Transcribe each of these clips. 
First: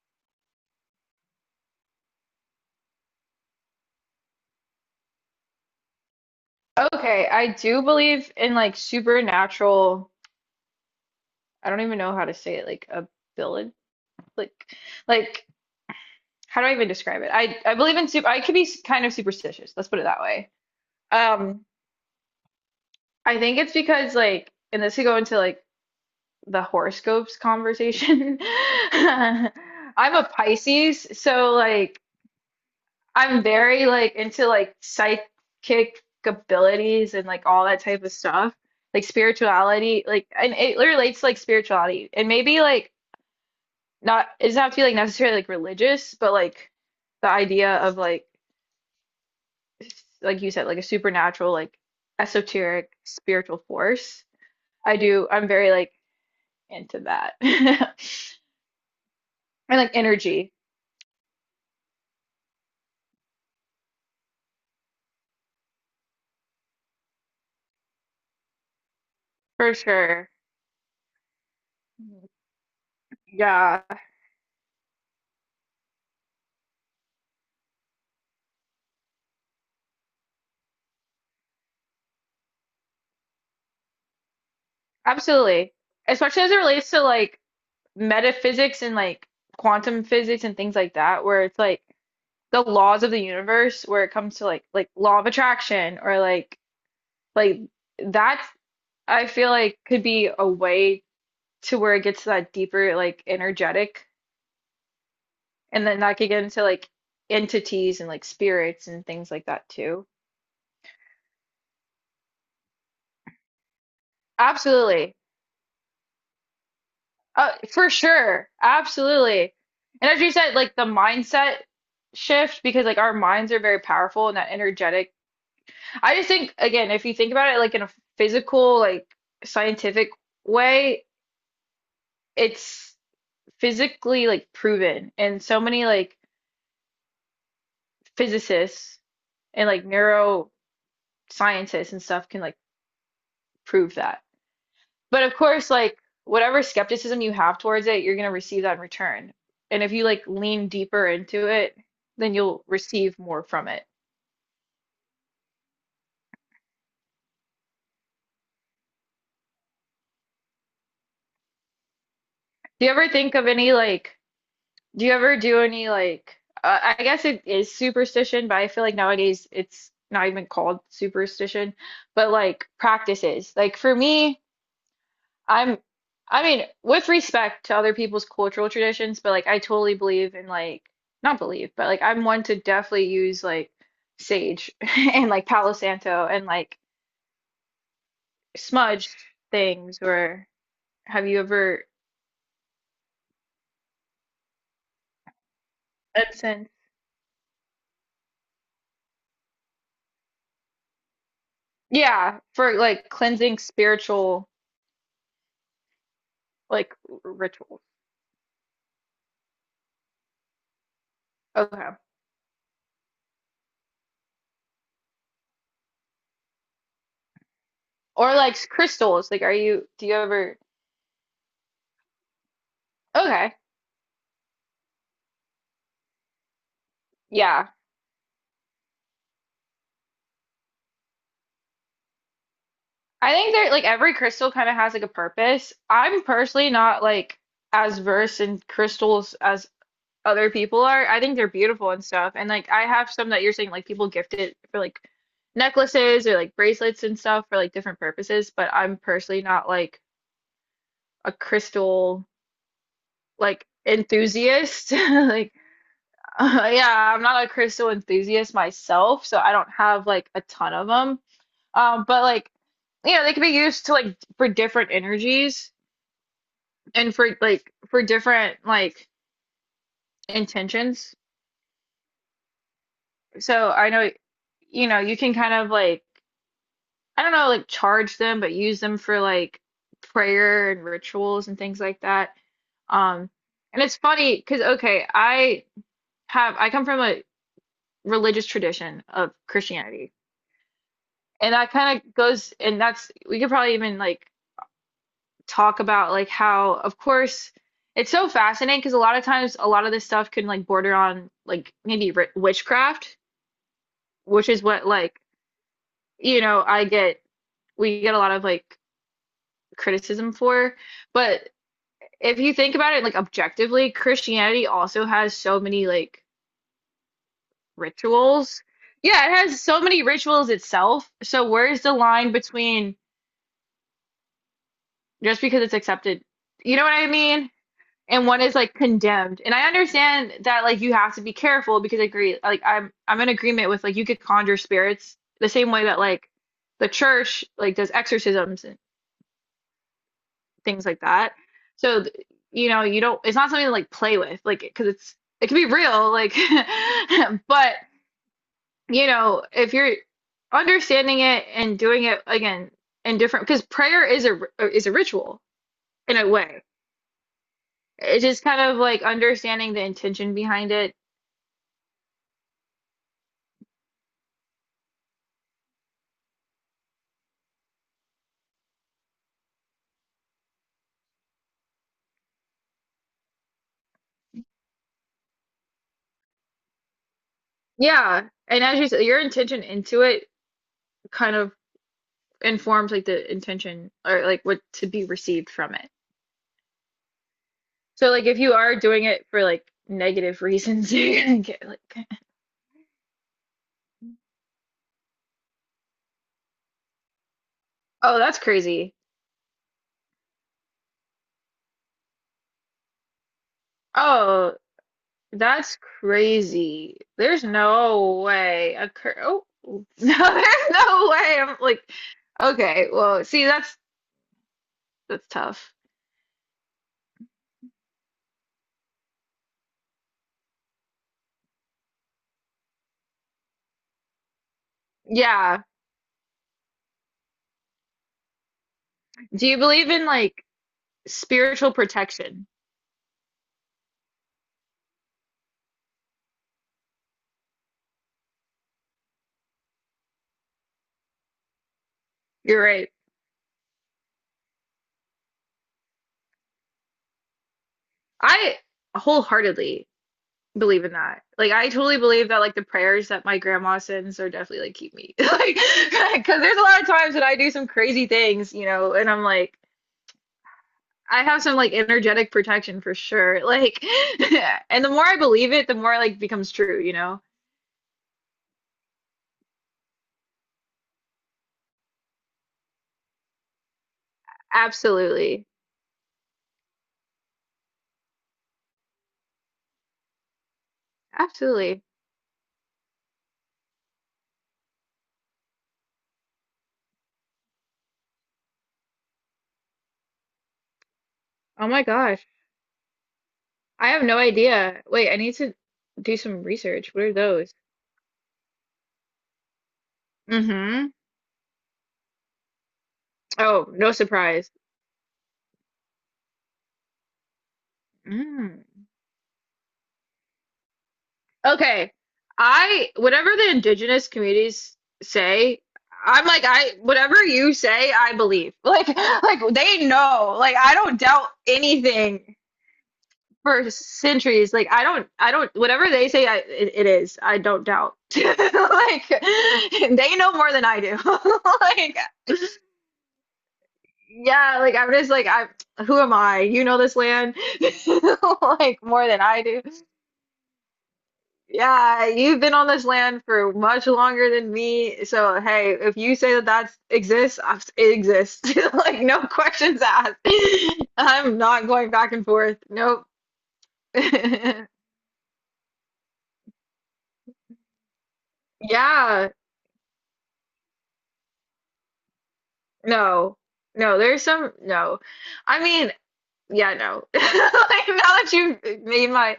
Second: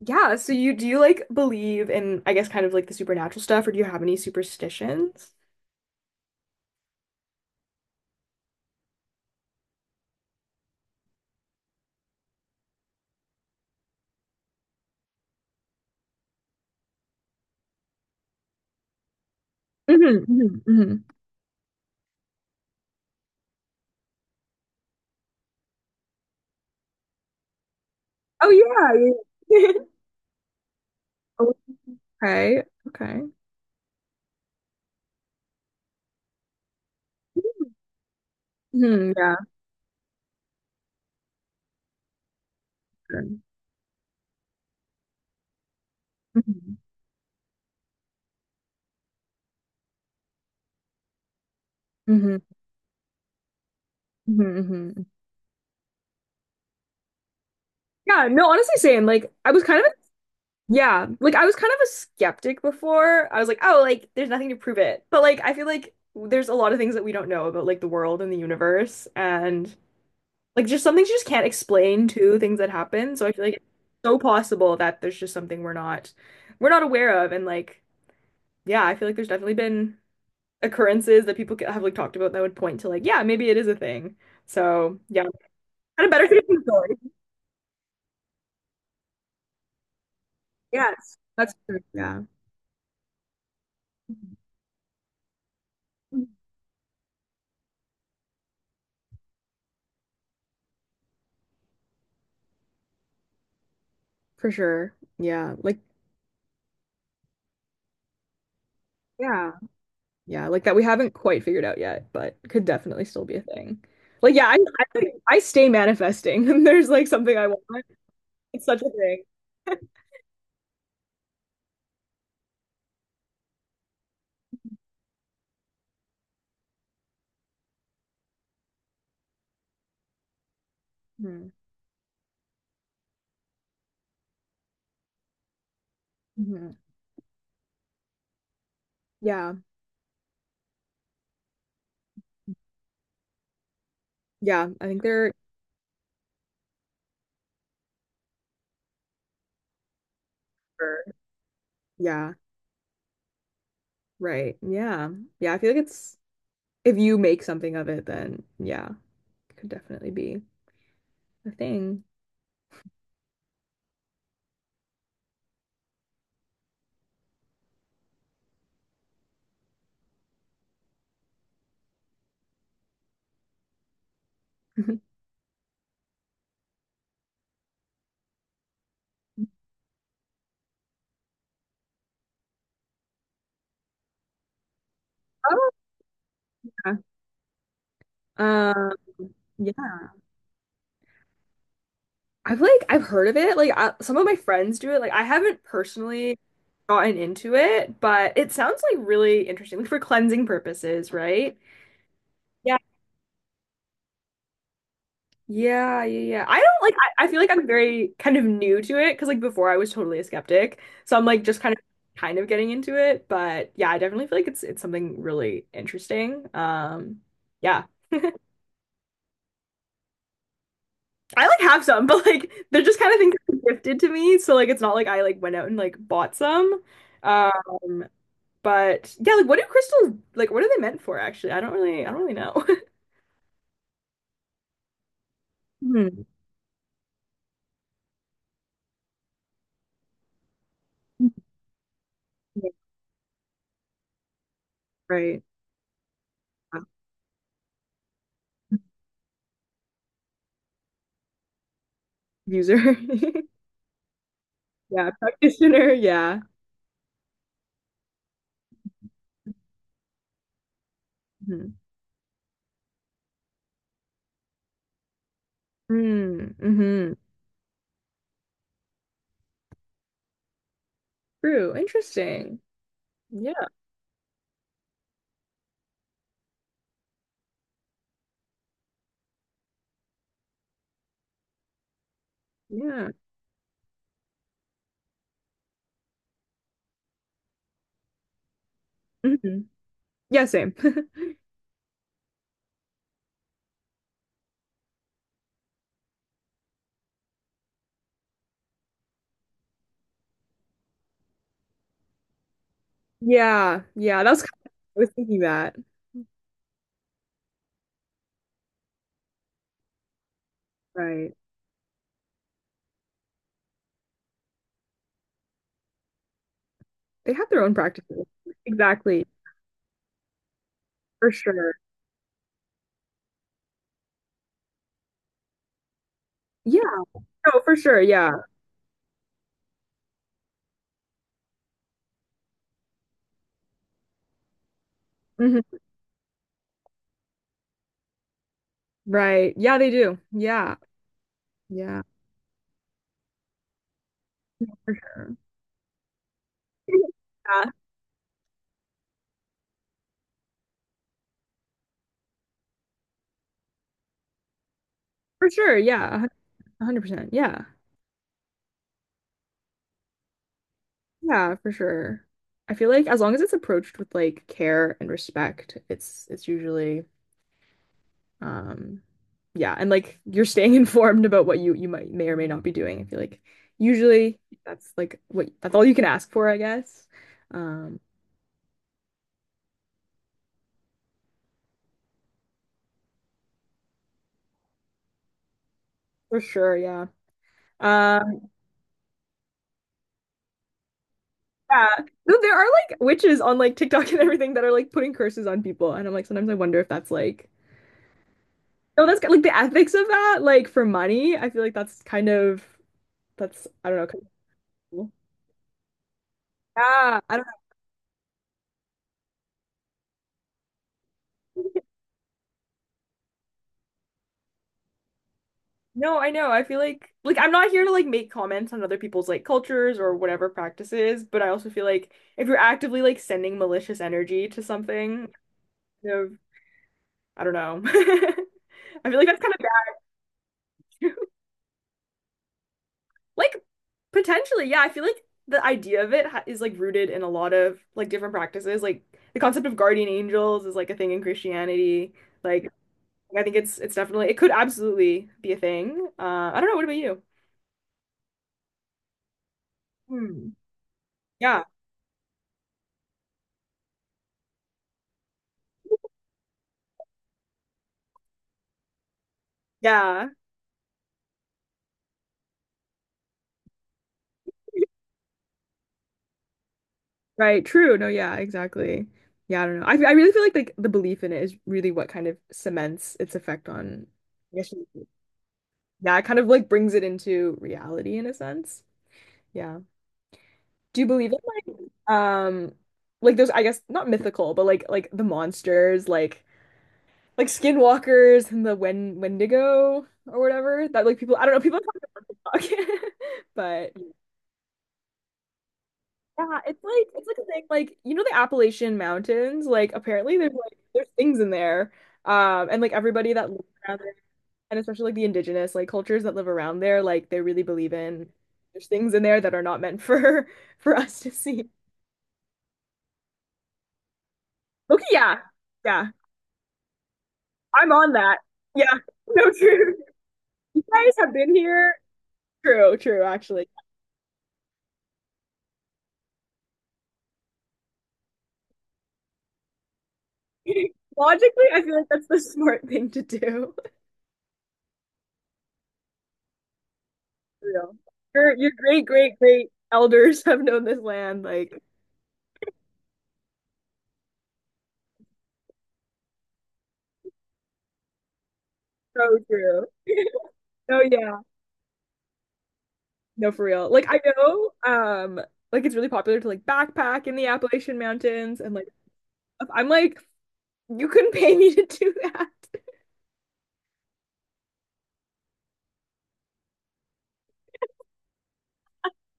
Yeah, so you do you like believe in, I guess, kind of like the supernatural stuff, or do you have any superstitions? Okay, I do believe in like supernatural, I don't even know how to say it, like ability, like like how do I even describe it? I believe in super I could be kind of superstitious. Let's put it Mhm, that way. mhm, mhm. Um, I think it's because like and this could go into like the horoscopes conversation. Oh yeah. I'm Yeah, yeah. a Pisces, so like Okay. Okay. I'm very like into like psychic abilities and like all that type of stuff. Like Mhm, yeah. spirituality, like and it relates to like spirituality. And maybe like Sure. not it doesn't have to be like necessarily like religious, but like Mhm, the idea of like like you said, like a supernatural, like mhm, esoteric spiritual force. mhm, I mhm. do I'm very like into that. Yeah, no, honestly same. Like I was And kind like of energy, yeah, like I was kind of a skeptic before. I was like, oh, like there's nothing to prove it. But like I feel like there's a lot of things that we don't know about, like the world and the universe for and sure. like just some things you just can't explain to things that happen. So I feel like it's Yeah, so possible that there's just something we're not aware of. And like, yeah, I feel like there's definitely been occurrences that people have like talked about that would point to like, yeah, maybe it is a thing. So yeah, absolutely. kind of better Especially safe as it than relates sorry. to like metaphysics and like quantum physics and things like Yes, that, where that's it's true. like Yeah. the laws of the universe, where it comes to like law of attraction or like that's I feel like could be a way to where it gets to that deeper like energetic, For sure. Yeah. Like and then that could get into like entities and like spirits and things like yeah. that too. Yeah, like that we haven't quite figured out yet, but could definitely still be a thing. Like yeah, I, Absolutely. I stay manifesting and there's like something I want. For sure. It's such a thing. Absolutely. And as you said, like the mindset shift, because like our minds are very powerful and that energetic I just think, again, if you think about it like in a physical, like scientific way, Hmm. it's physically like proven. And so many like Hmm. physicists Yeah. and like neuroscientists and stuff can like prove that. Yeah. I think But they're, of course, like whatever skepticism you have towards it, you're going to receive that in return. And if you like lean or- deeper into it, then yeah. you'll receive more from it. Right. Yeah. Yeah. I feel like it's, if you make something of it, then yeah, it could definitely be a thing. Do you ever think of any like Do you ever do any like I guess it is superstition, but I feel like nowadays it's not even called superstition, but like practices. Like for me, I'm I mean, with respect to other people's cultural traditions, but like I totally believe in like not believe, but like I'm one to definitely use like sage and like Oh, Palo Santo and like yeah. Um, smudge yeah. things or have you ever I've like, I've heard of it. Like, I, some of my friends do it. Like, I haven't personally incense? gotten into it, but it sounds like really interesting, like for cleansing purposes, right? Yeah, for Yeah. like cleansing spiritual Yeah, yeah, yeah. I don't like like I feel like I'm rituals. very kind of new to it because like before I was totally a skeptic. So I'm like just Okay. kind of getting into it. But yeah, I definitely feel like it's something really interesting. Yeah. Or like crystals. Like, are you, do you ever, I like have some, but like they're just kind of things okay. that are gifted to me. So like it's not like I like went out and like bought some. Yeah. Um but yeah, like what do crystals like what are they meant for actually? I don't really know. I think that like every crystal kind of has like a purpose. Hmm. I'm personally not like as versed in crystals as other people are. I think they're beautiful and stuff. And Yeah. like, I have some that you're saying like people gift it for like Right. necklaces or like Yeah. bracelets and stuff for like different purposes. But I'm personally not like a crystal User. like enthusiast. Yeah, Like, practitioner, yeah. Yeah, I'm not a crystal enthusiast myself, so I don't have like a ton of them. But like, you know, they can be used to like for different energies Mm, mm-hmm. and for like for different like intentions. True. Interesting. Yeah. So I know, you can kind of like I don't know, like charge them, but use them for like prayer and rituals and things like that. Yeah. Um, and it's funny because okay, I have I come from a religious tradition of Hmm. Christianity. Yeah, same. And that kind of goes, and that's, we could probably even like talk about like how, of course, it's so fascinating because a lot of times a lot of this stuff can like border on like maybe ri witchcraft, Yeah. Yeah. That's which kind is of, what I was like, thinking that. you know, I get, we get a lot of like criticism for. Right. But if you think about it like objectively, Christianity also has so many like They have their own practices. rituals. Exactly. Yeah, it has so many rituals itself. For So sure. where's the line between just because it's accepted? You Yeah. know what I mean? No, for sure. And Yeah. one is like condemned. And I understand that like you have to be careful because I agree like I'm in agreement with like you could conjure spirits the Hmm. same way that like the church like does exorcisms and Right. Yeah, they do. Yeah. things like that. Yeah. So you know, you don't it's not something to like play with like because For it's sure. it can be real like Yeah. but you know, if you're understanding it and doing it again in different because prayer is a ritual For sure. Yeah. in a way. 100%. Yeah. It's just kind of like understanding the intention behind it. Yeah, for sure. I feel like as long as it's approached with like care and respect, it's usually Um, yeah, and like you're staying informed about what you might may or may not be doing. I feel like usually that's like what that's all you can ask for, I guess. Um, Yeah, and as you said, your intention into it kind of informs like the intention or like what to be received from it. for sure, yeah. So Uh, like if you are doing it for like negative reasons, you're gonna get yeah. like, No, there are like witches on like TikTok and everything that are like putting curses on people, and I'm like sometimes I wonder if that's like oh, that's crazy. no, that's like the ethics of that, like for money. I feel like that's kind of that's I don't know. Kind of Oh, cool. that's crazy. Yeah, I There's don't. no way a cur oh no, there's no way. I'm like, okay, well, see, that's tough. No, I know. I feel like I'm not here to like make comments on other people's like cultures or whatever practices, but I also feel like if you're actively like sending malicious energy to something, Yeah. kind of, I don't know. I feel like that's Do kind you of believe in like bad. spiritual protection? Like potentially, yeah, I feel like the idea of it ha is like rooted in a lot of like different practices. Like the concept of guardian angels is like a thing in Christianity. You're Like right. I think it's definitely it could absolutely be a thing. I don't know. What about you? I wholeheartedly Hmm. believe in that. Like Yeah. I totally believe that like the prayers that my grandma sends are definitely like keep me. Like because there's a lot of times that I do some crazy things, you know, and I'm like Yeah. I have some like energetic protection for sure. Like and the more I believe it, the more like becomes true, you know? Right, true. No, yeah, exactly. Yeah, I don't know. I really feel like the belief in it is really what kind of cements its effect on, I guess, you- Absolutely. yeah, it kind of like brings it into reality in a sense. Yeah. Do you believe in Absolutely. like um like those I guess not mythical, but like the monsters, like skinwalkers and the Wendigo or whatever that like people I don't know Oh people my gosh. talk I about, but have no idea. Wait, I need to do some yeah, research. What are it's like a those? thing like you know the Appalachian Mountains like apparently there's like Mm-hmm. there's things in there and like everybody that lives Oh, no around there surprise. and especially like the indigenous like cultures that live around there like they really believe in Mm. there's things in there that are not meant for for us to see. Okay. I whatever the indigenous communities Okay, yeah. say, Yeah. I'm like I whatever you I'm say, on I that. believe. Like Yeah. like So they true. know. Like I You don't guys doubt have been here. anything True, true actually. for centuries. Like I don't whatever they say I it, it is. I don't doubt. Like they know more than I do. Logically, I feel Like like that's the smart thing to do. yeah, like I'm just like I who am I? You know this land Real. Your like great more than great I do. great elders have known this land like Yeah, you've been on this land for much longer than me. So, hey, if you say that that exists, I- it exists. Like, no so questions true. asked. Oh I'm yeah. not going back and forth. Nope. No, for real. Like I know, like it's really popular to like backpack in the Appalachian Mountains and like Yeah, stuff. I'm like, you couldn't pay me to do that. no. No, there's some, no. I mean, yeah, no. Like, now that you've made my,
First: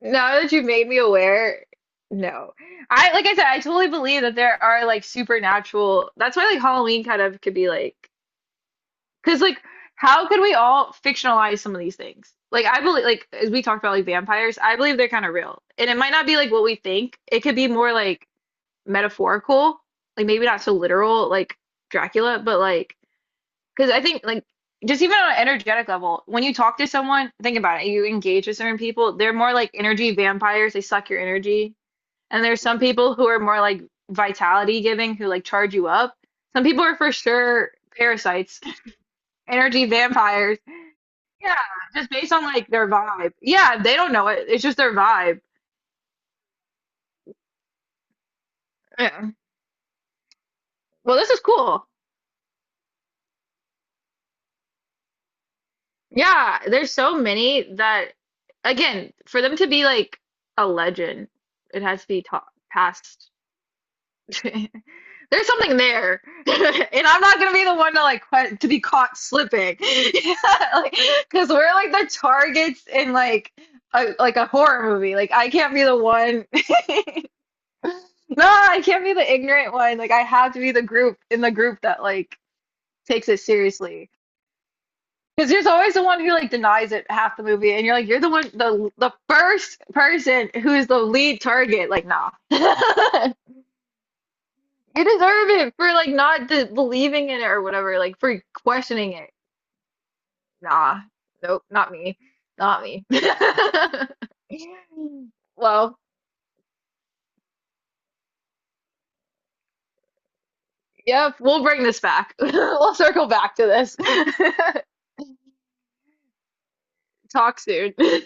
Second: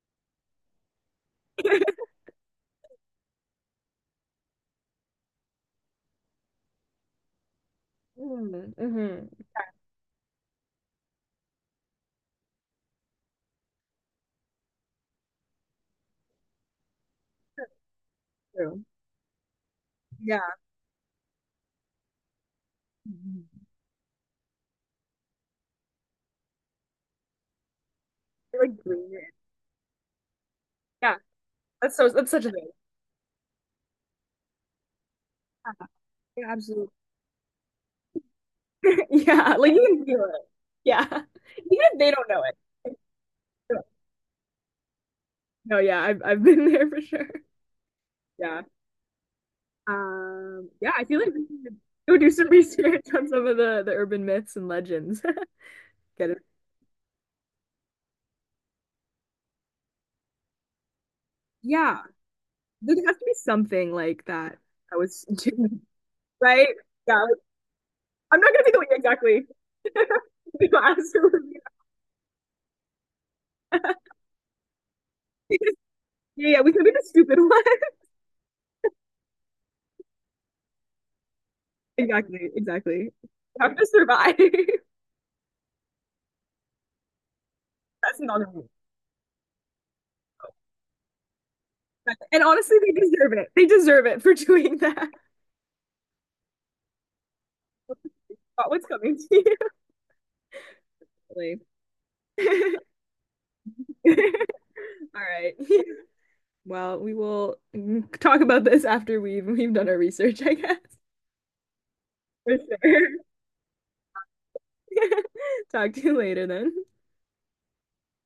now that you've made me aware, no. I, like I said, I totally believe that there are like supernatural, that's why like Halloween kind of could be like, Mm, mhm. because like, how could we all fictionalize some of these things? Like, I believe, like, as we talked about, like vampires, I believe they're kind of real, and it might not be like what we think. It could be more like True. metaphorical, like maybe Yeah. not so literal, like Dracula, but like, Mhm. because I think like just even on an energetic level, when you talk to someone, think about it, you engage with They're, certain like people, green. they're more like energy vampires. They suck Yeah. your energy, That's so that's and such a there's thing. some people who are more like vitality giving, who like charge you up. Yeah, Some people absolutely. are for sure parasites Yeah, like you energy can feel it. vampires Yeah. Even yeah, if just they don't based know on it. like their vibe. Yeah, they don't know it. It's just their vibe. No, yeah, I've been there for sure. Yeah. Yeah. Yeah, I Well, feel this like is we should cool. go do some research on some of the urban myths and legends. Get it? Yeah, there's so many that, again, for them to be like a legend, it Yeah, has to be taught there has to past. be something like that I was There's something doing, there, right. and Yeah, I'm like, not gonna be the one to like I'm not gonna to be the be one caught exactly. slipping, yeah, We go like, ask her- because we're like the targets in like a horror movie. Like I yeah, can't be the one. yeah, we could be the stupid one. No, I can't be the ignorant one. Like I have to be the group in the group that like Exactly, exactly. We takes it have to seriously. survive. That's Because there's always the one who like denies it half the movie, and you're like, you're the one, another one. the first person who is the lead target. Like, nah, And you honestly, they deserve it. They deserve it for doing that. deserve it for like not de believing in it or whatever, like for Not what's questioning coming it. to Nah, you. nope, not me, not me. All right. Well, Well, we will mm, talk about this after we've done our research, I guess. yep, we'll bring this back. For We'll sure. circle back to this. Talk to you later then. Talk soon.